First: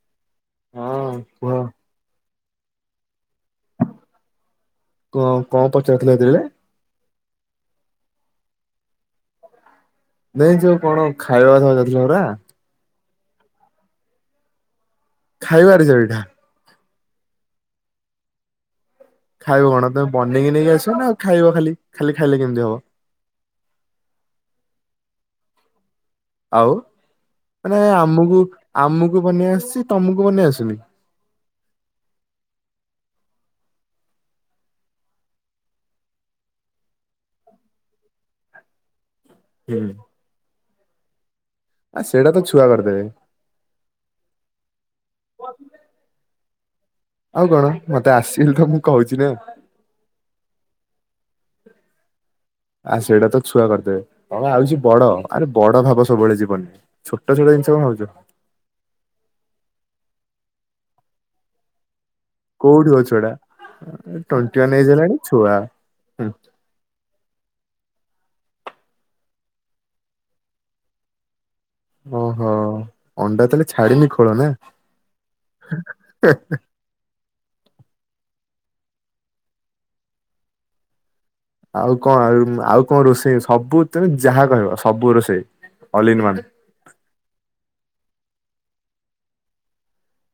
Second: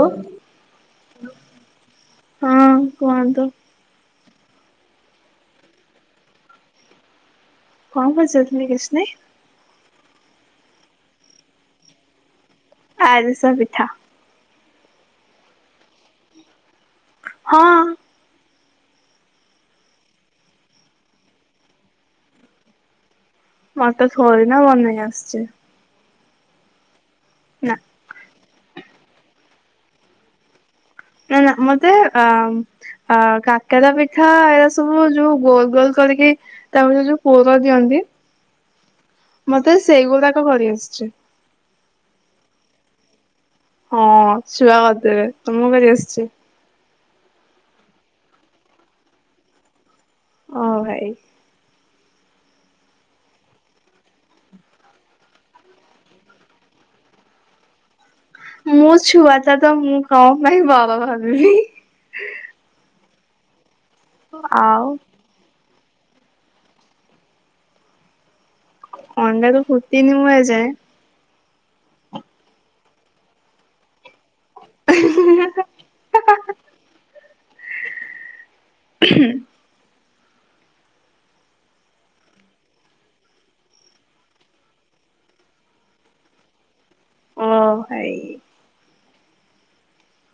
ଓ ହଁ କୁହ ହଁ କୁହନ୍ତୁ। କଁ କଁ ପଚାରୁଥୁଲେ ହେତେବେଳେ? କଣ କରୁଚ [unintelligible] କିଛ୍ ନାଇଁ। ନାଇଁ ଯୋଉ କଣ ଖାଇବା [unintelligible] ଯାଉଥିଲ ପରା? ଆରିସା ପିଠା। ଖାଇବାରେ ଏଇଠା। ହଁ। ଖାଇବ କଣ ତମେ ବନେଇକି ନେଇକି ଆସିବ ନା ଆଉ ଖାଇବ ଖାଲି ଖାଲି ଖାଇଲେ କେମତି ହବ। ମତେ ଥୋଡି ନା ବନେଇ ଆସଚି। ଆଉ ନା ମାନେ ଆମୁକୁ ଆମୁକୁ ବନେଇ ଆସୁଚି ତମୁକୁ ବନେଇ ଆସୁନି। ନା ନା ମତେ ଆ ଆ କାକେରା ପିଠା ଏରା ସବୁ ଯୋଉ ଗୋଲ ଗୋଲ କରିକି ତାପରେ ଯୋଉ ପୁର ଦିଅନ୍ତି ମତେ ହୁଁ। ସେଇଗୁଡିକ କରିଆସଚି। ଆଉ ସେଡା ତ ଛୁଆ କରିଦେବେ। ହଁ ଛୁଆ କରିଦେବେ ତମକୁ କରି ଆସଚି? ଆଉ କଣ ମତେ ଆସିଲି ତ ମୁଁ କୋହୁଚି ନା। ଓ ଭାଇ। ଆ ସେଇଟା ତ ଛୁଆ କରିଦେବେ [unintelligible] ଆଉଚି ବଡ ଆରେ ବଡ ଭାବ ସବୁବେଳେ ଯିବନରେ। ଛୋଟ ଛୋଟ ଜିନିଷ କଣ ଭାବୁଚ। ମୋ ଛୁଆଟା ତ ମୁଁ କଣ ପାଇଁ ବାଡ ଭାବିବି। କୋଉଠି ମ ଛୁଆଟା ଆଁ ଟ୍ୱେଣ୍ଟି ୱାନ୍ ଆଉ ଏଜ୍ ହେଲାଣି ଛୁଆ। ଅଣ୍ଡାରୁ ଫୁଟିନି ମୁଁ ଏଯାଏଁ। ଓହୋ ଅଣ୍ଡା ତାହେଲେ ଛାଡିନି ଖୋଳ ନା। ହୁଁ ଆଉ କଣ ଆଉ ଆଉ କଣ ରୋଷେଇ ସବୁ ତମେ ଯାହା କହିବ ସବୁ ରୋଷେଇ ଅଲ୍ ଇନ୍ ୱାନ୍। ଓ ଭାଇ।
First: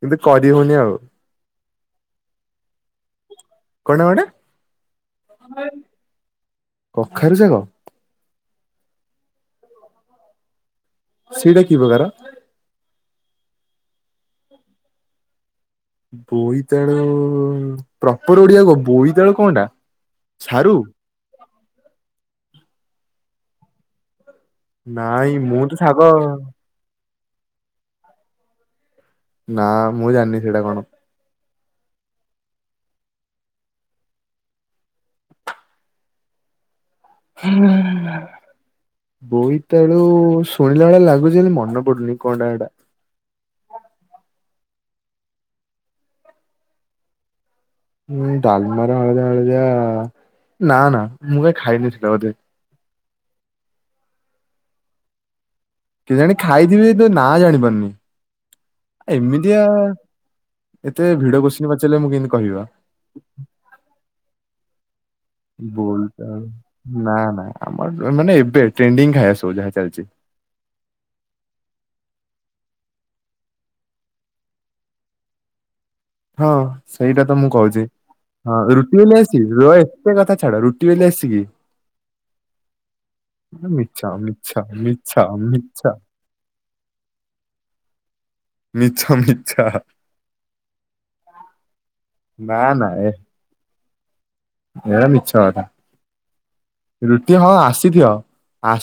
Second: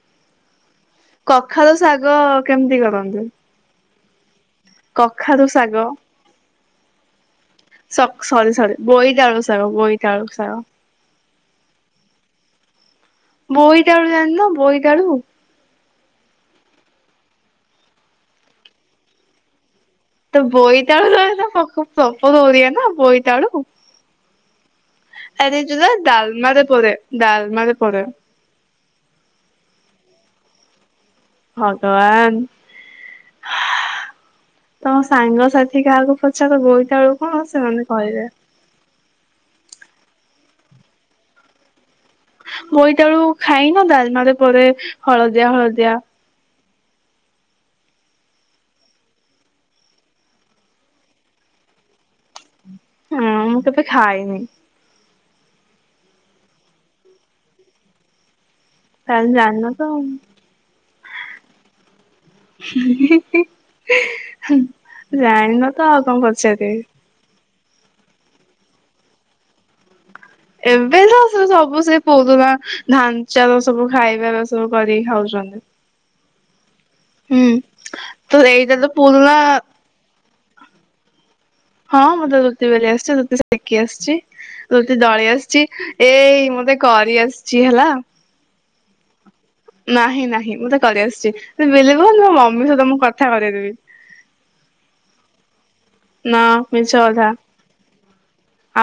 କିନ୍ତୁ କରି ହୋଉନି ଆଉ। କଖାରୁ ଶାଗ କେମତି କରନ୍ତି କଣଟା କଣଟା କଖାରୁ ଶାଗ? କଖାରୁ ଶାଗ? ସକ୍ ସରି ସରି ବୋଇତାଳୁ ଶାଗ ବୋଇତାଳୁ ଶାଗ। ସେଇଟା କି ପ୍ରକାର? ବୋଇତାଳୁ ଜାଣିନ ବୋଇତାଳୁ? ବୋଇତାଳୁ ପ୍ରପର ଓଡିଆ କୁହ ବୋଇତାଳୁ କଣଟା? ତ ସାରୁ? ବୋଇତାଳୁ [unintelligible] ପ୍ରପର ଓଡିଆ ନା ବୋଇତାଳୁ। ନାଇଁ ଆରେ ମୁଁ ତ ଯୋଉରା ଶାଗ ଡାଲମାରେ ପଡେ ଡାଲମାରେ ପଡେ। ନା ମୁଁ ଜାଣନି ସେଇଡା କଣ। ଭଗବାନ। ତମ ସାଙ୍ଗସାଥି କାହାକୁ ପଚାର ବୋଇତାଳୁ କଣ ସେମାନେ କହିବେ। ବୋଇତାଳୁ ଶୁଣିଲା ଭଳିଆ ଲାଗୁଛି ହେଲେ ମନେ ପଡୁନି। କଣଟା ହେଟା? ବୋଇତାଳୁ ଖାଇନ ଡାଲମାରେ ପଡ଼େ ହଳଦିଆ ହଳଦିଆ ଉଁ ଡାଲମାର ହଳଦିଆ ହଳଦିଆ ନା ନା ମୁଁ କାହିଁ ଖାଇନି ସେଟା ବୋଧେ। ହଁ କେବେ ଖାଇନି। କେଜାଣି ଖାଇଥିବି ତ ନାଁ ଜାଣିପାରୁନି ତାହେଲେ ଏମିତିଆ ଜାଣିନ ତ ଆଉ। ଏତେ ଭିଡ କୋଷ୍ଚିନ ପଚାରିଲେ ମୁଁ କେମିତି କହିବି ବା। ଜାଣିନ ତ ଆଉ କଣ ପଚାରିବି। ନାଁ ନାଁ। ଆମର ମାନେ ଏବେ ଟ୍ରେଣ୍ଡିଂ ଖାଇବାସବୁ ଯାହା ଚାଲିଛି। ଏବେ ତ ସବୁ ସେ ପୋଉ ନା ଧାନଚାର ସବୁ ଖାଇବା ସବୁ କରିକି ଖାଉଛନ୍ତି। ହଁ ସେଇଟା ତ ମୁଁ ହୁଁ କହୁଛି ତ ହଁ ଏଇଟା ତ ରୁଟି ବେଲି ପୁରୁଣା ଆସିଚି ରୁହ ହେ। ସେ କଥା ଛାଡ ରୁଟି ବେଲି ଆସିଚି କି? ହଁ ମୋତେ ରୁଟି କରି ଆସିଚି ରୁଟି ସେକି ମିଛ ଆସିଛି। ମିଛ ରୋଟି ମିଛ ଦଳି ଆସିଛି ମିଛ ଏଇ ମତେ କରି ଆସିଛି ହେଲା। ମିଛ ମିଛ। ନାହିଁ ନାହିଁ ମୁଁ ତ କରିଆସିଛି ବିଲିଭ୍ କରନ୍ତୁ ମୋ ନା ମମି ନା ସହିତ ମୁଁ ଏ କଥା କରେଇ ଦେବି। ଏରା ମିଛ କଥା। ନା ମିଛ କଥା ରୁଟି ହଁ ଆସିଥିବ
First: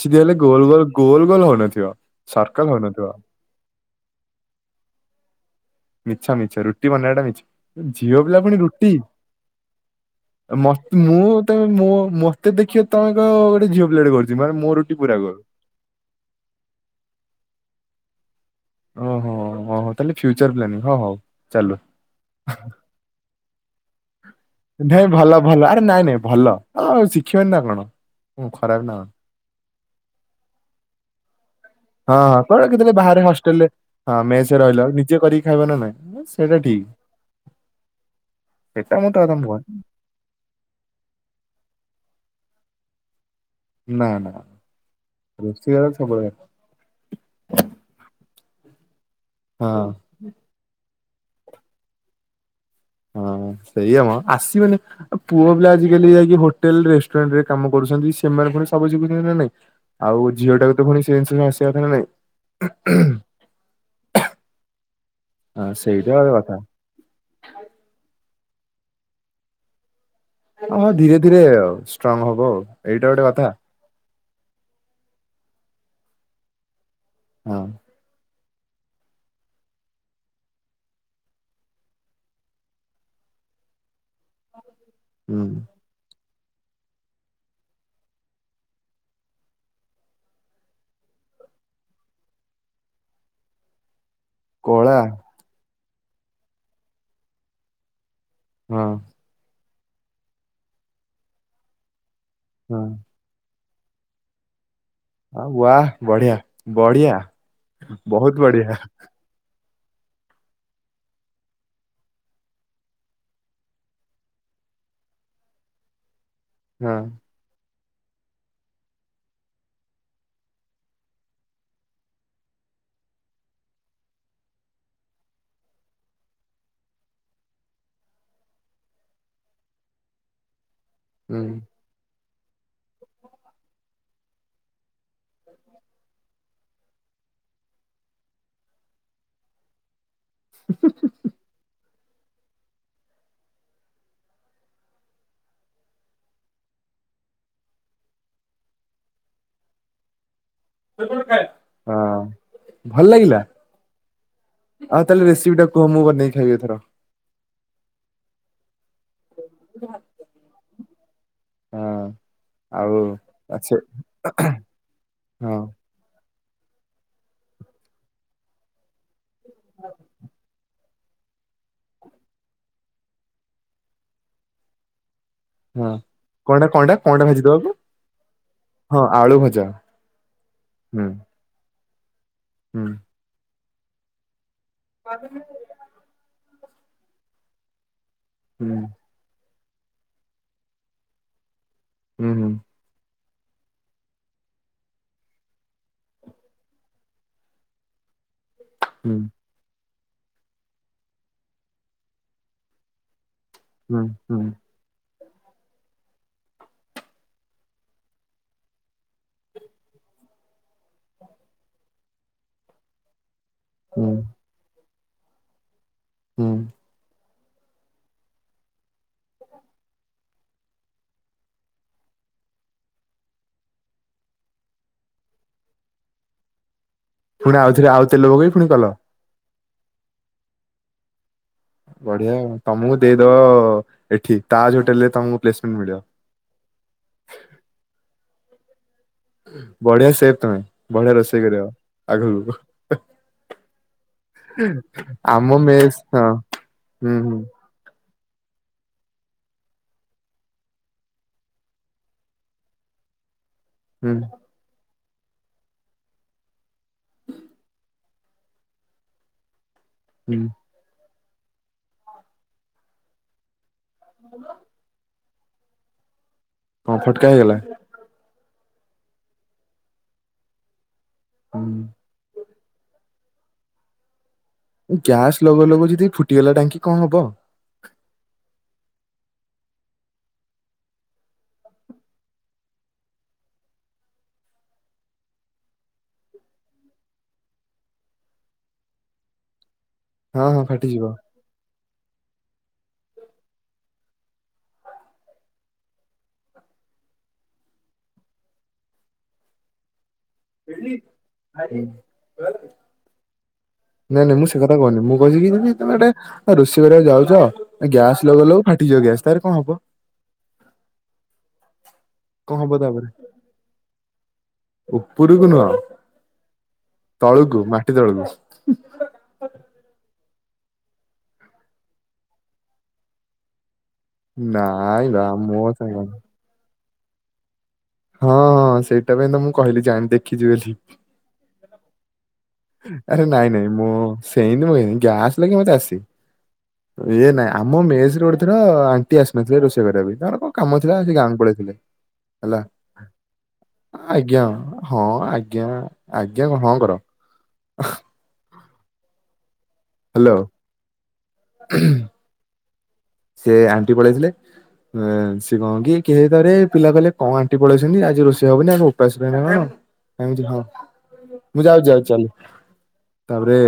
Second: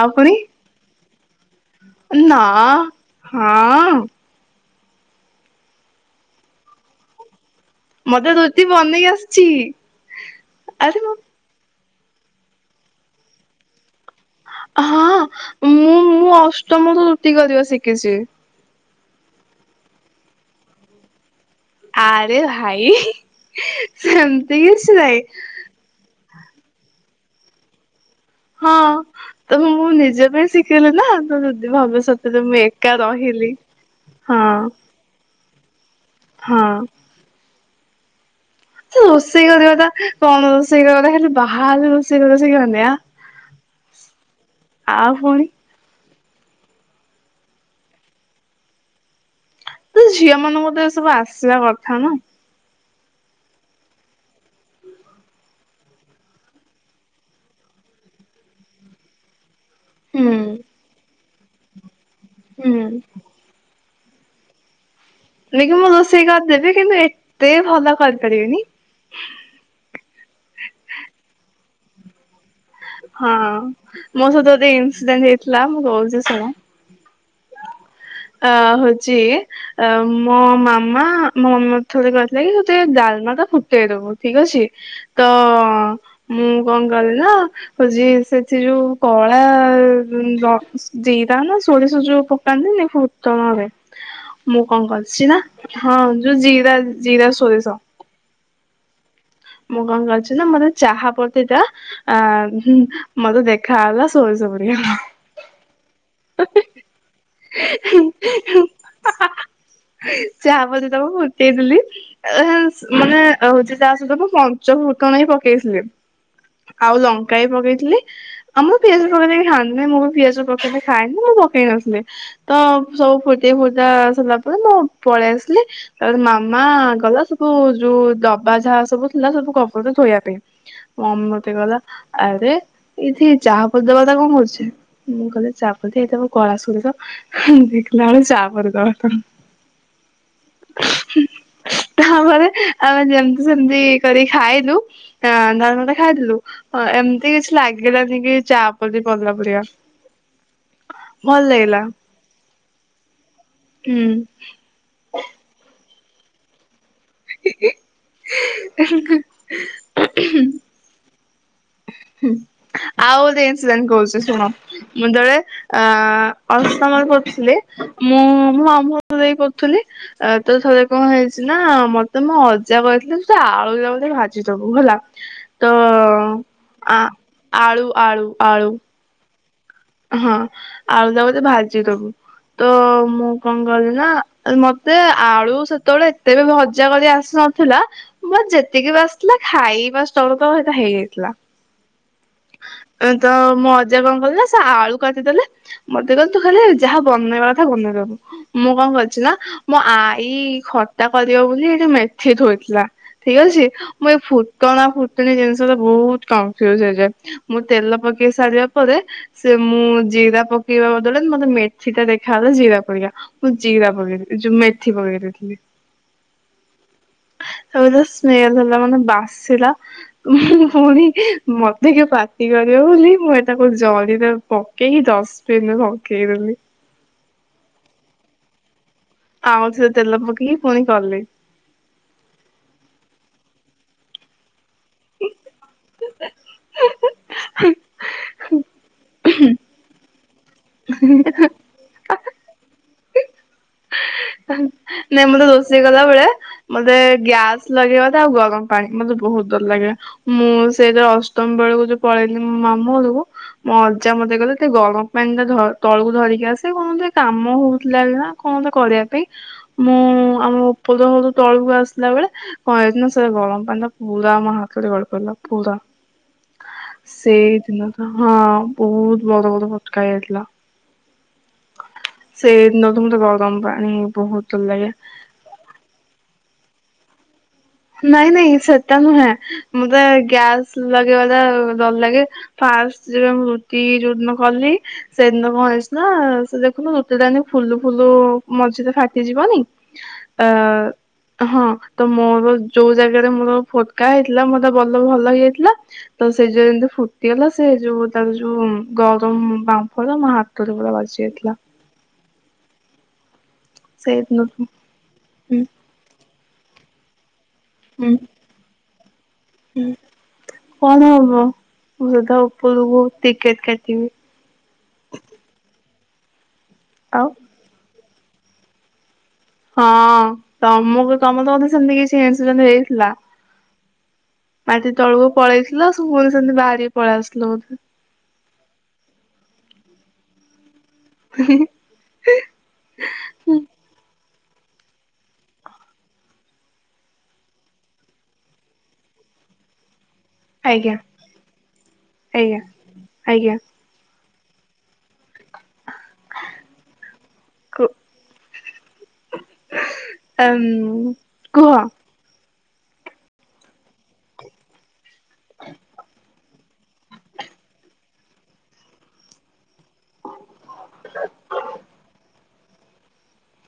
ଆଉ ପୁଣି ହେଲେ ଗୋଲ ଗୋଲ ଗୋଲ ଗୋଲ ହଉନଥିବ। ନା ସର୍କଲ ହଉନଥିବ ହଁ। ମିଛ ମିଛ ରୁଟି ବନେଇବାଟା ମିଛ। ଝିଅ ମତେ ପିଲା ପୁଣି ରୁଟି ବନେଇ ଆସିଛି ମ ଆରେ ମୁଁ ତେ ମଁ ମତେ ଦେଖିବ ତମେ ଗୋଟେ ଝିଅ ପିଲା ଟେ କରୁଛି ମାନେ ମୋ ରୁଟି ପୁରା ହଁ ଗୋଲ୍। ମୁଁ ମୁଁ ଅଷ୍ଟମ ରୁ ରୁଟି କରିବା ଶିଖିଛି। ଓହ ତାହେଲେ ଫ୍ୟୁଚର ପ୍ଲାନିଂ ହଁ ହଉ। ଚାଲୁ। ଆରେ ଭାଇ ସେମିତି କିଛି ନାଇଁ ନାହିଁ ଭଲ ଭଲ ଆରେ ନାଇଁ ନାଇଁ ଭଲ। ଆଉ ଶିଖିବନି ନା କଣ ଖରାପ ନା ତମୁ ମୁଁ ନିଜେ ପାଇଁ ଶିଖେଇଲି ନା ତ ହଁ ହଁ ଭବିଷ୍ୟତରେ ମୁଁ କହିଲ ଏକା କେତେବେଳେ ବାହାରେ ରହିଲି ହଷ୍ଟେଲ ରେ ହଁ ମେସ ରହିଲା ନିଜେ କରିକି ଖାଇବ ନା ନାଇଁ ସେଇଟା ହଁ ଠିକ। ସେଇଟା ମତେ କଥା ମୁଁ ରୋଷେଇ କହେ କରିବା ତା କଣ ରୋଷେଇ କରିବା ଖାଲି ବାହାରେ ରୋଷେଇ କରିବା ସେ ଆଁ? ନା ନା ପୁଣି ରୋଷେଇ ସବଳ ହଁ। ତ ଝିଅ ମାନଙ୍କ ତ ଏ ସବୁ ଆସିବା କଥା ନା। ହଁ ସେଇଆ ମ ଆସିବନି ଆ ପୁଅ ପିଲା ଆଜିକାଲି ଯାଇକି ହୋଟେଲ ରେଷ୍ଟୁରାଣ୍ଟ ରେ କାମ କରୁଛନ୍ତି ସେମାନେ ସବୁ ଶିଖୁଛନ୍ତି ନା ନାଇଁ। ହୁଁ ଆଉ ଝିଅ ଟାକୁ ତ ପୁଣି ସେ ଜିନିଷ ଆସିବା କଥା ହୁଁ ନାଇଁ। କି ହଁ ମୁଁ ସେଇଟା ରୋଷେଇ ଗୋଟେ କଥା କରିଦେବି କିନ୍ତୁ ଏତେ ଭଲ କରିପାରିବିନି। ହ ହଁ ଧୀରେ ଧୀରେ ଆଉ ଷ୍ଟ୍ରଙ୍ଗ ହବ ଆଉ। ଏଇଟା ଗୋଟେ ହଁ କଥା ମୋ ସହିତ ଇନସିଡେଣ୍ଟ ହେଇଥିଲା ମୁଁ କହୁଛି ଶୁଣ। ହଁ। ଅ ହଉଛି ଅ ମୋ ମାମା ମୋ ମାମା ଥରେ କହିଥିଲା କି ସେତେ ଡାଲମା ଟା ଫୁଟେଇଦବ। ଠିକ ଅଛି। ତ ହୁଁ। ମୁଁ କଣ କଲି ନା ହଉଛି ସେଠି ଯୋଉ କଳା ଜିରା ନା ସୋରିଷ ଯୋଉ ପକାନ୍ତିନି ଫୁ ଟଣରେ। ମୁଁ କଣ କଳା କରିଛି ନା ହଁ ଯୋଉ ଜିରା ଜିରା ସୋରିଷ। ହଁ। ମୁଁ କଣ କରିଛି ନା ମତେ ଚାହା ପତି ଟା ଆ ହୁଁ ହୁଁ। ମତେ ଦେଖାଗଲା ସୋରିଷ ପରିକା। ଆ ୱା ବଢିଆ ବଢିଆ ବହୁତ ବଢିଆ। ଚାହା ପତି ତକ ଫୁଟେଇଦେଲି ଆ ସ ମାନେ ହଉଛି ଚା ସହିତ ମୁଁ। ପଞ୍ଚଫୁଟଣ ବି ପକେଇଥିଲି। ହଁ ଆଉ ଲଙ୍କା ବି ପକେଇଥିଲି। ଆମ ପିଆଜ ପକେଇଲେ କିଏ ଖାଆନ୍ତିନି ମୁଁ ବି ପିଆଜ ପକେଇଲେ ଖାଏନି ମୁଁ ପକେଇ ନଥିଲି। ତ ସବୁ ଫୁଟି ଫୁଟା ସରିଲା ପରେ ମୁଁ ପଳେଇ ଆସିଲି। ତାପରେ ମାମା ଗଲା ସବୁ ଯୋଉ ଡବା ଯାହା ସବୁ। ହେଲା ସବୁ କଭର ଧୋଇବା ପାଇଁ। ମମି ହୁଁ। ମତେ କହିଲା। ଆରେ ଏଇଠି ଚାହା ପତି ଡବା ଟା କଣ କରୁଛି? ମୁଁ କହିଲି ଚାପତି ଏଇଟା ପା କଳା ସୋରିଷ ହୁଁ ଦେଖିଲା ବେଳୁ ଚାପତି [unintelligible] ହୁଁ ତାପରେ ଆମେ ଯେମିତି ସେମତି। କରି ଖାଇଲୁ। ହାଁ [unintelligible] ଖାଇଥିଲୁ ଅ ଏମିତି କିଛି ଲାଗିଲାନି କି ଚା ପତି ପଡିଲା ପରିକା। ଭଲ ଲାଗିଲା। ହଁ ଭଲ ଲାଗିଲା ହୁଁ। ଆଉ ତାହେଲେ ରେସିପି ଟା କୁହ ମୁଁ ବନେଇକି ଖାଇବି ଏଥର। ହେ ହେ। ହ। [unintelligible] ହଁ ହୁଁ ଆଉ ଗୋଟେ ଆଛା ଇନସିଡେଣ୍ଟ କହୁଛି ଶୁଣ ମୁଁ ଥରେ ହଁ ଆ। ଅଷ୍ଟମ ରେ ପଢ଼ୁଥିଲି। ମୁଁ ମୋ ମାମୁଁ ଘରେ ରହିକି ପଢୁଥିଲି। ଆ ତ ଥରେ। କଣ ହେଇଛି ନା ମତେ ମୋ ଅଜା କହିଥିଲେ ତୁ ଆଳୁ ତକ ଯାଇ ଭାଜିଦବୁ ହେଲା। ତ ହଁ କଣ ଟା କଣ ଟା ଆ କଣ ଟା ଭାଜିଦେବାକୁ? ଆଳୁ ଆଳୁ ଆଳୁ ହଁ ଆଳୁ ଭଜା। ହଁ ହୁଁ ଆଳୁ ତକ ଭାଜି ଦବୁ। ତ ହୁଁ। ମୁଁ କଣ କଲି ନା ଆ ମତେ ଆଳୁ ସେ ସେତେବେଳେ ଏତେ ବି ଭଜା ଭାଜି ଆସୁନଥିଲା। ବ ହୁଁ ଯେତିକି ବାସ। ଥିଲା ଖାଇବା [unintelligible] ସେଟା ହେଇଯାଇଥିଲା। ହୁଁ ହୁଁ। ଏଁ ତ ମୋ ଅଜା କଣ କଲେ ନା ସେ ଆଳୁ କାଟିଦେଲେ। ମତେ କହିଲେ ତୁ ଖାଲି ଯାହା ବନେଇବା କଥା ବନେଇଦବୁ। ମୁଁ କଣ ହୁଁ କରିଛି ନା। ମୋ ଆଈ ଖଟା କରିବ ବୋଲି ଏଇଠି ମେଥି ଥୋଇଥିଲା ଠିକ ଅଛି। ହୁଁ ହୁଁ ମୁଁ ଏଇ ହୁଁ ଫୁଟଣା ଫୁଟୁଣୀ ଜିନିଷ ରେ ବହୁତ କନଫ୍ୟୁଜ ହେଇଯାଏ। ମୁଁ ତେଲ ପକେଇ ସାରିବା ପରେ। ସେ ମୁଁ ଜିରା ପକେଇବା ବଦଳରେ ମତେ ମେଥି ଟା ଦେଖାଗଲା ଜିରା ପରିକା। ମୁଁ ଜିରା ହୁଁ ପକେଇ ଏ ଯୋଉ ମେଥି ପକେଇ ଦେଇଥିଲି। ହୁଁ। ତା [unintelligible] ସ୍ମେଲ ହେଲା ମାନେ ବାସିଲା। ଉଁ ହୁଁ ପୁଣି ମ ମତେ କିଏ ପାଟି କରିବ ବୋଲି ମୁଁ ଏ ତାକୁ ଜରିରେ ପକେଇକି ଡଷ୍ଟବିନରେ ପକେଇ ଦେଲି। ପୁଣି ଆଉଥରେ ଆଉ ତେଲ ପକେଇକି ପୁଣି କଲ। ଆଉ ଥରେ ତେଲ ପକେଇକି ପୁଣି କଲି। ବଢିଆ ତମକୁ ଦେଇଦବ ଏଠି ତାଜ ହୋଟେଲ ରେ ତମକୁ ପ୍ଲେସମେଣ୍ଟ ମିଳିବ। ହେଇ ବଢିଆ ସେଫ୍ ତମେ ବଢିଆ ରୋଷେଇ କରିବ। ଆଗକୁ। ନାଇଁ ମତେ ଆମ ରୋଷେଇ ମେସ୍ କଲାବେଳେ ହଁ ମତେ ହୁଁ ହୁଁ ଗ୍ୟାସ୍। ଲଗେଇବା ଟା ଆଉ ଗରମ ପାଣି ମତେ ବୋହୁତ୍ ଡର ଲାଗେ। ମୁଁ ସେଇଟା ଅଷ୍ଟମ ବେଳୁକୁ ଯୋଉ ପଳେଇଥିଲି ମୋ ମାମୁଁ ଘରୁକୁ ମୋ ଅଜା ହୁଁ ମତେ କହିଲେ। ତେ ଗରମ ପାଣି ଟା ଧ ତଳୁକୁ ଧରିକି ଆସେ କଣ ଗୋଟେ କାମ ହଉଥିଲା ବୋଲି କି ନା କଣ ତ କରିବା ପାଇଁ। ମୁଁ ହୁଁ ଆମ ଉପଦଳୁ ତଳୁକୁ ଆସିଲା ବେଳେ କଁ ହେଇଚ୍ ନା ସେ ଗଳମ୍ ପଣ୍ ଟା ପୁଳା ମୋ ହାତରେ ଗଳି ପଇଲା ପୁରା କଣ ଫଟକା ହେଇଗଲା ସେଇଦିନ ହଁ, ବୋହୁତ ବଡ ବଡ ଫଟକା ହେଇ ଯାଇଥିଲା। ହୁଁ ସେଇିଦିନଠୁ ମତେ ଗରମ ପାଣି ବୋହୁତ୍ ଗ୍ୟାସ ଲଗଉ ଲଗଉ ଯଦି ଫୁଟିଗଲା ଟାଙ୍କି କଣ ହବ? ନାଇଁ, ନାଇଁ ସେଟା ନୁହେଁ, ମତେ ଗ୍ୟାସ ଲଗେଇବାଟା ଡର୍ ଲାଗେ। ଫାଷ୍ଟ୍ ଯେବେ ମୁଁ ରୁଟି ଯୋଉ ଦିନ କଲି ସେଦିନ କଣ ହେଇଚିନା ସେ ଦେଖୁନୁ ରୁଟିଟାନି ଫୁଲୁ ଫୁଲୁ ମଝିରେ ଫାଟିଯିବନି। ହଁ ହଁ ଫାଟିଯିବ ଆ ହଁ, ତ ମୋରୋ ଯୋଉ ଜାଗାରେ ମୋରୋ ଫୋଟକା ହେଇଥିଲା, ମୋତେ ବଲୌ ଭଲ ହେଇଯାଇଥିଲା। ତ ସେ ଯେନ୍ତି ଫୁଟିଅଲା, ସେ ଯୋଉ ତାର ଯୋଉ ଗରମ ବାମ୍ଫଟା ମୋ ହାତ୍ ତରେ ପୁରା ବାଜ୍ ଯାଇଥିଲା। [unintelligible] ନାଇଁ, ନାଇଁ ମୁଁ ସେ ସେଇଦିନଠୁ କଥା କହିନି, ମୁଁ କହିିଲିକି ହୁଁ ମାନେ ତମେ ଗୋଟେ ରୋଷେଇ କରିଆକୁ ଯାଉଚ ଗ୍ୟାସ୍ ଲଗଉ ଲଗୋଉ ଫାଟିଯିବ ଗ୍ୟାସ୍ ତାରେ କଁ ହବ? ଉଁ କଣ ହବ? ମୁଁ ସିଧା ଓପୁରୁକୁ ଟିକେଟ୍ କାଟିବି। ଉପୁରୁକୁ ନୁହଁ, ଆଉ ତଳୁକୁ ମାଟି ତଳୁକୁ। ହଁ, ତମୁକୁ ତମ ତ [unintelligible] ସେମତି କିଛି ଇନ୍ସିଡେଣ୍ଟ ହେଇଥିଲା। ମାଟି ନାଇଁ ବା ତଳୁକୁ ମୋ ପଳେଇଥିଲ ସାଙ୍ଗ ସବୁବେଳେ ସେମତି ବାହାରିକି ପଳେଆସିଲ ବୋଧେ। ହଁ, ସେଟା ପାଇଁ ତ ମୁଁ କହିଲି ଜାଣି, ଦେଖିଛି ବୋଲି। ହିଁ ହିଁ। ଆରେ ନାଇଁ, ନାଇଁ ମୁଁ ସେ [unintelligible] ଗ୍ୟାସ୍ ଲଗେଇ ମତେ ଆସିନ୍। ଇଏ ନା ଆମ ମେସରେ ଗୋଟେ ଥର ଆଣ୍ଟି ଆସି ନଥିଲେ ରୋଷେଇ କରିଆ ପାଇଁ, ତାଙ୍କର କଣ କାମ ଆଜ୍ଞା ଥିଲା ଏନ୍ତି ଗାଁକୁ ପଳେଇ ଥିଲେ ଆଜ୍ଞା ହେଲା। ଆଜ୍ଞା ଆଜ୍ଞା, ହଁ, ଆଜ୍ଞା, ଆଜ୍ଞା କଣ, ହଁ କର। କୁ ହି, ହି, ହେ ହ୍ୟାଲୋ ଆମ୍ କୁହ। ସେ ଆଣ୍ଟି ପଳେଇ ଥିଲେ। [unintelligible] କେହିଥରେ ପିଲା କହିଲେ କଁ ଆଣ୍ଟି ପଳେଇଛନ୍ତି ଆଜି ରୋଷେଇ ହବନି ଆଜି ଉପାସ ରହିବାନା କଁ? ଏମିତି କଣ? ମୁଁ ଯାଉଚି, ଯାଉଚି, ଚାଲ ତାପରେ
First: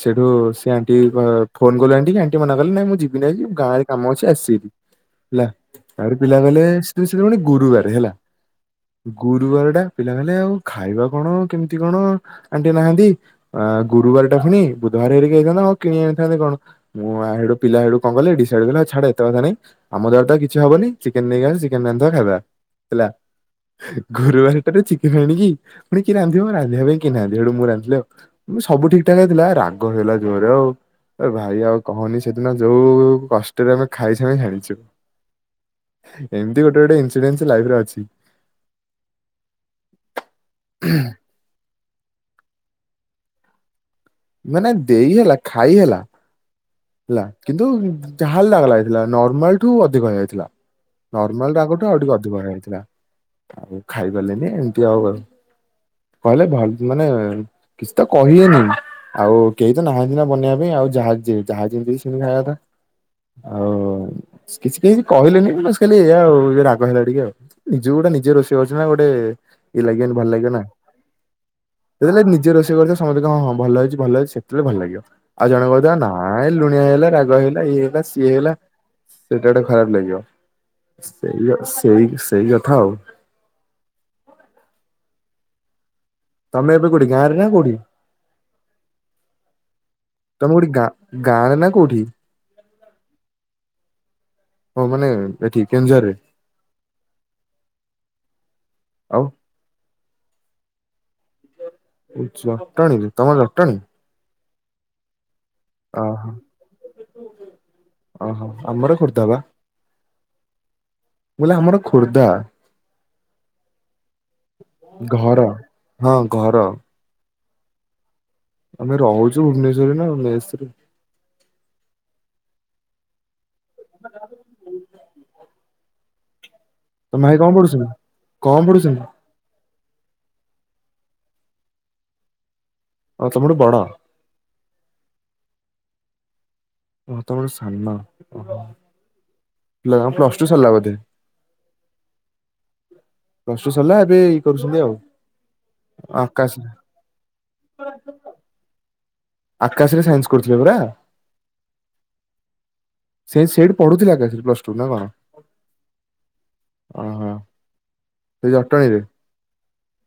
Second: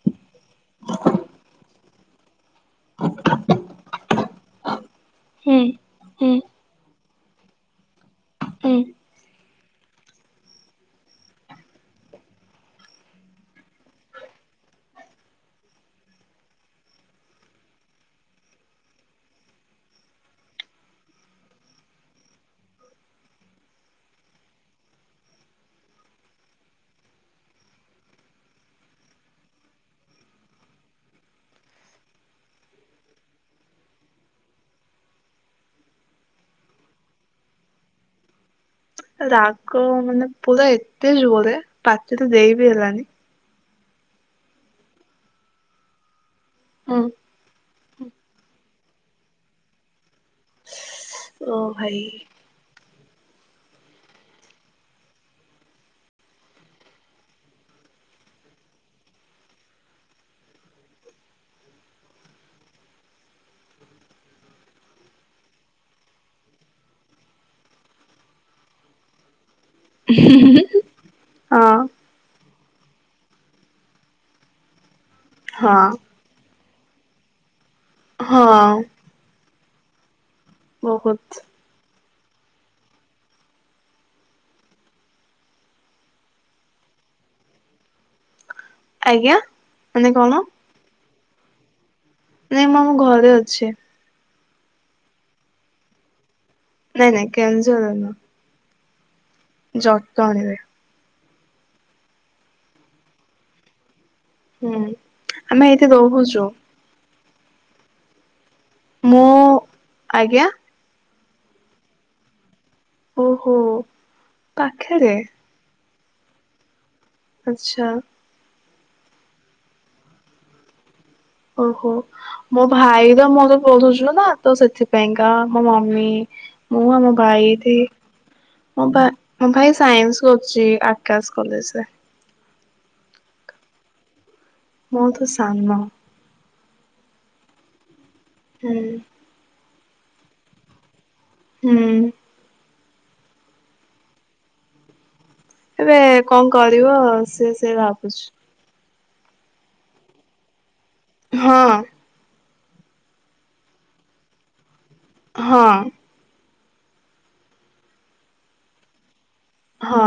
ସେଠୁ ସେ ଆଣ୍ଟି କ ଫୋନ୍ କଲୁ ଆଣ୍ଟିକି, ଆଣ୍ଟି ମନା କଲେ ନାଇଁ ମୁଁ ଯିବିନାଇ। ଗାଁ ରେ କାମ ଅଛି ଆସି ହେଲା, ହୁଁ ତାପରେ ହୁଁ ପିଲା କଇଲେ [unintelligible] ଗୁରୁବାରେ ହେଲା। ଉଁ। ଗୁରୁବାର ଟା ପିଲା କଇଲେ ଆଉ ଖାଇବା କଣ? କେମିତି କଣ? ଆଣ୍ଟି ନାହାନ୍ତି। ଆ, ଗୁରୁବାର ଟା ଫୁଣି ବୁଧବାର ହେରିକା କଣ ହେଇଥାନ୍ତା, ଆଉ କିଣି ଆଣିଥାନ୍ତେ କଣ? ମୁଁ, ଆ ହେଡୁ ପିଲା ହେଡୁ କଁ କଲେ ଡିସ୍ ଜାଡି ଦେଲା ଛାଡେ ଏତେ କଥା ନାଇ, ଆମଦ୍ୱାରା ତ କିଛି ହବନି, ଚିକେନ୍ ନେଇଆସଚି ଚିକେନ୍ ରାନ୍ଧବା ଖାଇଦବା। ହେଲା। ହୁ ଗୁରୁବାରଟାରୁ ଚିକେନ୍ ଆଣକି ଫୁଣି କିଏ ରାନ୍ଧିବ, ରାନ୍ଧିଆ ପାଇଁ କେହି ନାହାନ୍ତି, ହେଇଟୁ ମୁଁ ରାନ୍ଧିଲି ଆଉ। ସବୁ ଠିକ୍, ଠାକେ ଥିଲା, ରାଗ ହେଇଗଲା ଜୋରେ ଆଉ। ଏ ଭାଇ ଆଉ କହନି, ସେଦିନ ଯୋଉ କଷ୍ଟରେ ଆମେ ଖାଇଚୁ [unintelligible] ଜାଣିଛୁ। ଏମତି ଗୋଟେ ଗୋଟେ ଇନସିଡେଣ୍ଟସ୍ ଲାଇଫ୍ ରେ ଅଛି। ରାଗ ମାନେ ପୁରା ଏତେ ଜୋରେ ପାତିରେ ଦେଇ ବିି ହେଲାନି। ମାନେ ଦେଇ ହେଲା ଖାଇ ହେଲା। ହେଲା କିନ୍ତୁ ଯାହା ହେଲେ ରାଗ ଲାଗୁଥିଲା ନର୍ମାଲଠୁ ଅଧିକ ହେଇଯାଇଥିଲା। ଓ ନର୍ମାଲ ରାଗଠୁ ଭାଇ ଆଉ ଟିକେ ଅଧିକ ହେଇଥିଲା ଆଉ ଖାଇପାରିଲନି ଏମିତି ଆଉ। ବା କହିଲେ [unintelligible] ମାନେ କିଛି ତ କହିିବେନି ଆଉ କେହି ତ ନାହାନ୍ତି ନା ବନେଇବା ପାଇଁ ଆଉ ଯାହା ଯେ ଯାହା ଯେମିତି ସେମିତି ଖାଇବା କଥା ଆଉ। କିଛି କେହି କହିଲେନି ବେଶି ଖାଲି ଏଇଆ ଆଉ ଯେ ରାଗ ହେଇଗଲା ଟିକେ ଆଉ। ନିଜ ଗୋଟେ ନିଜେ ରୋଷେଇ କରିଛି ନା ଗୋଟେ ଇଏ ଲାଗିବନି ଭଲ ଲାଗିବ ନା। ହଁ ଯେତେବେଳେ ନିଜେ ରୋଷେଇ କରିଥିବ ସମସ୍ତେ କହିବେ ହଁ ଭଲ ହେଇଛି ଭଲ ହେଇଛି ସେତେବେଳେ ଭଲ ଲାଗିବ। ଆଉ ଜଣେ କହୁଥିବ ନା ହଁ ଇଏ ଲୁଣିଆ ହେଇଗଲା ରାଗ ହେଇଗଲା ଇଏ ହେଇଗଲା ସିଏ ହେଇଗଲା ହଁ ସେଇଟା ଗୋଟେ ଖରାପ ଲାଗିବ। ବହୁତ ସେଇଆ ସେଇ ସେଇ କଥା ଆଉ। ତମେ ଏବେ କୋଉଠି ଗାଁରେ ନା କୋଉଠି? ଆଜ୍ଞା ମାନେ କଣ? ତମେ କୋଉଠି ଗାଁ ଗାଁରେ ନା କୋଉଠି? ନାଇଁ ମୁଁ ଆମ ଘରେ ଅଛି। ହଁ ମାନେ ଏଠି କେଉଁଝରରେ? ନାଇଁ ନାଇଁ କେଉଁଝର ନୁହଁ। ଆଉ। ଜଟଣୀରେ। ଓ ଜଟଣୀରେ ତମ ଘର ଜଟଣୀ। ହୁଁ ଆମେ ଏଇଠି ଓହୋ ରହୁଛୁ। ଓହୋ ଆମର ଖୋର୍ଦ୍ଧା ମୁଁ ବା ଆଜ୍ଞା ମୁ କହିଲି ଆମର ଖୋର୍ଦ୍ଧା। ଓହୋ ପାଖରେ। ଘର ହଁ ଘର। ଆଚ୍ଛା। ଆମେ ରହୁଛୁ ଭୁବନେଶ୍ୱରରେ ନା ମେସରେ। ଓହୋ ମୋ ଭାଇ ତ ମୋ ତ ପଢ଼ୁଚୁ ନା ତ ସେଥିପାଇଁକା ମୋ ମମି ମୁଁ ଆଉ ମୋ ତମ କଣ ଭାଇ ଏଠି ପଢୁଛନ୍ତି କଣ ମୋ ପଢୁଛନ୍ତି ଭା ମୋ ଭାଇ ସାଇନ୍ସ କରୁଛି ଆକାଶ କଲେଜରେ। ଓ ତମଠୁ ବଡ। ମୁଁ ତ ସାନ। ମୁଁ ତମଠୁ ସାନ। ହୁଁ। ଲା ପ୍ଲସ ଟୁ ସରିଲା ବୋଧେ। ହୁଁ। ପ୍ଲସ ଟୁ ସରିଲା ଏବେ ଇଏ କରୁଛନ୍ତି ଆଉ। ଏବେ କଣ ଆକାଶ କରିବ ସେ ସେ ଭାବ ଆକାଶରେ ସାଇନ୍ସ କରୁଥିଲେ ପରା। ହଁ। ସେ ସେଠି ପଢୁଥିଲେ ଆକାଶରେ ପ୍ଲସ ଟୁ ନା କଣ? ହଁ। ଓହୋ। ସେଇ ଜଟଣୀରେ? ହଁ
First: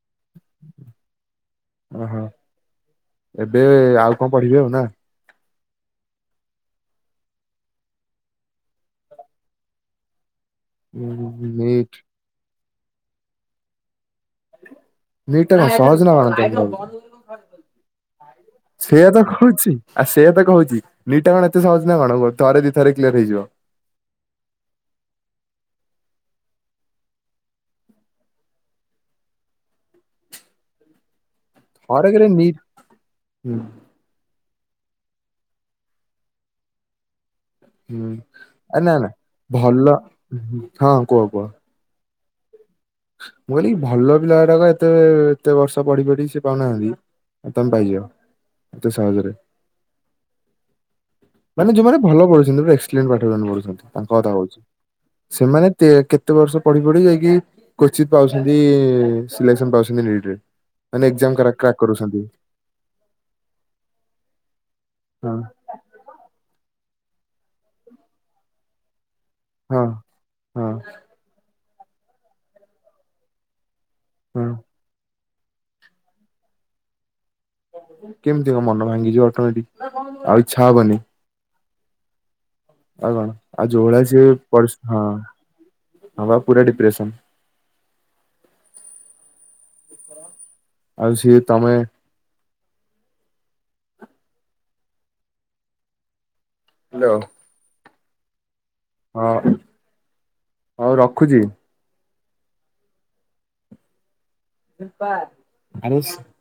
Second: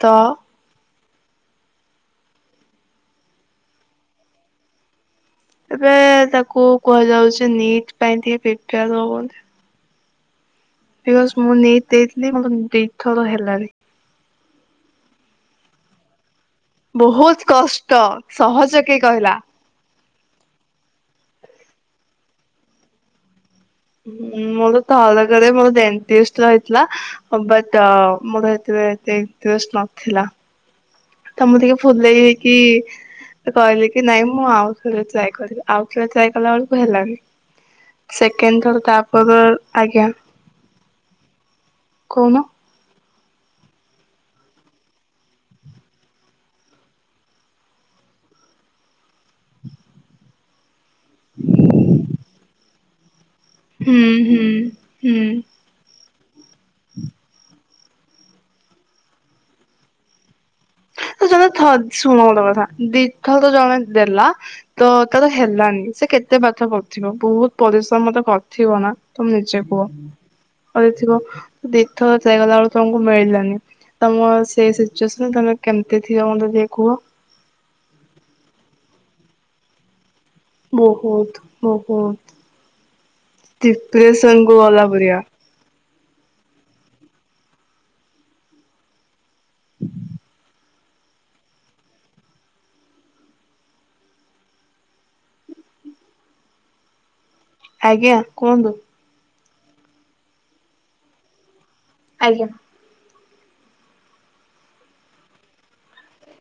ତ ଓହୋ ଏବେ ଆଉ କଣ ପଢିବେ ଆଉ ନା। ଏବେ ତାକୁ କୁହାଯାଉଛି ନିଟ୍ ପାଇଁ ଟିକେ ପ୍ରିପେୟାର ହବ ବୋଧେ। ବିକଜ ମୁଁ ନିଟ୍ ନିଟ ଦେଇଥିଲି ମୋର ଦିଥର ହେଲାନି। ନିଟ୍ ଟା କଣ ସହଜ ନା କଣ ବହୁତ କଷ୍ଟ ସହଜ କେହି ସେଇଆ ତ କହିଲା। କହୁଛି। ଆଉ ସେଇଆ ତ କହୁଛି ନିଟ୍ ଟା କଣ ଏତେ ସହଜ ନା କଣ ଥରେ ଦି ଥରରେ କ୍ଲିୟର ହେଇଯିବ। ହୁଁ ମୋର ଥରକରେ ମୋର ଦେଣ୍ଟିଷ୍ଟର ହେଇଥିଲା। ବଟ ମୋର ହେତୀରେ ଏତେ ଇନ୍ତ୍ରେଷ୍ଟ ନଥିଲା। ତ ମୁଁ ଟିକେ ଫୁଲେଇ ଥରକରେ ନିଟ୍ ହେଇକି ହୁଁ କହିଲି କି କି ନାଇଁ ମୁଁ ଆଉ ଥରେ ଟ୍ରାଏ କରିବି ଆଉ ଥରେ ଟ୍ରାଏ କଲାବେଳକୁ ହେଲାନି। ହୁଁ ସେକେଣ୍ଡ ଆ ଥର ନା ନା ତାପର ଭଲ ଆଜ୍ଞା ହଁ କୁହ କୁହ କହୁନ। ମୁଁ କହିଲି ଭଲ ପିଲା ଗୁରାକ ଏତେ ଏତେ ବର୍ଷ ପଢି ପଢି ସେ ପାଉନାହାନ୍ତି। ଆଉ ତମେ ପାଇଯିବ ଏତେ ସହଜରେ। [inaudible] ମାନେ ଯୋଉମାନେ ଭଲ ପଢୁଛନ୍ତି ପୁରା ଏକ୍ସଲେନ ପାଠ ପଢ଼ୁଛନ୍ତି ହୁଁ ତାଙ୍କ କଥା ହୁଁ କହୁଚି ହୁଁ। ସେମାନେ ତେ କେତେ ବର୍ଷ ପଢି ପଢି ଯାଇକି କୋଚିଂ ପାଉଚନ୍ତି ସିଲେକ୍ସନ ପାଉଛନ୍ତି ନୀଟ୍ରେ। ତଯଣେ ଥ ଶୁଣ କଥା ଦି ଧରନ୍ତୁ ଜଣେ ଦେଲା ତତାର ହଁ ହେଲାନି ସେକେତେ ପାଠ ପଢୁ ବହୁତ୍ ପରିଶ୍ରମତ କରିଥିବନା ତମେ ନିଜେ କୁହ ହଁ ହଁ କରିଥିବ। ଦୀଥର ଟ୍ରାଏ କଲାବେଳକୁ ତମକୁ ମିଳିଲାନି ହଁ ତମସେ ସିଚୁଏସନ୍ ତମେ କେମିତି ଥିବ ମୋତେ ଟିକିଏ କୁହ? କେମିତି ମୋମନ ଭାଙ୍ଗିଯିବ ଅର୍ଟୋମେଟିକ ଆଉ ଇଚ୍ଛା ହବନି ବହୁତ୍ ବହୁତ୍। ଆଉ କଣ ଆଉ ଯୋଉ ଭଳିଆସେ ପରି ଗଲା ହଁ ପରିକା ହଁବା ପୁରା ଡିପ୍ରେସନ୍। ଆଉ ସିଏ ତମେ ହାଲୋ। ଆଜ୍ଞା କୁହନ୍ତୁ। ହଁ ହଉ ରଖୁଛି। ଆଜ୍ଞା। [unintelligible]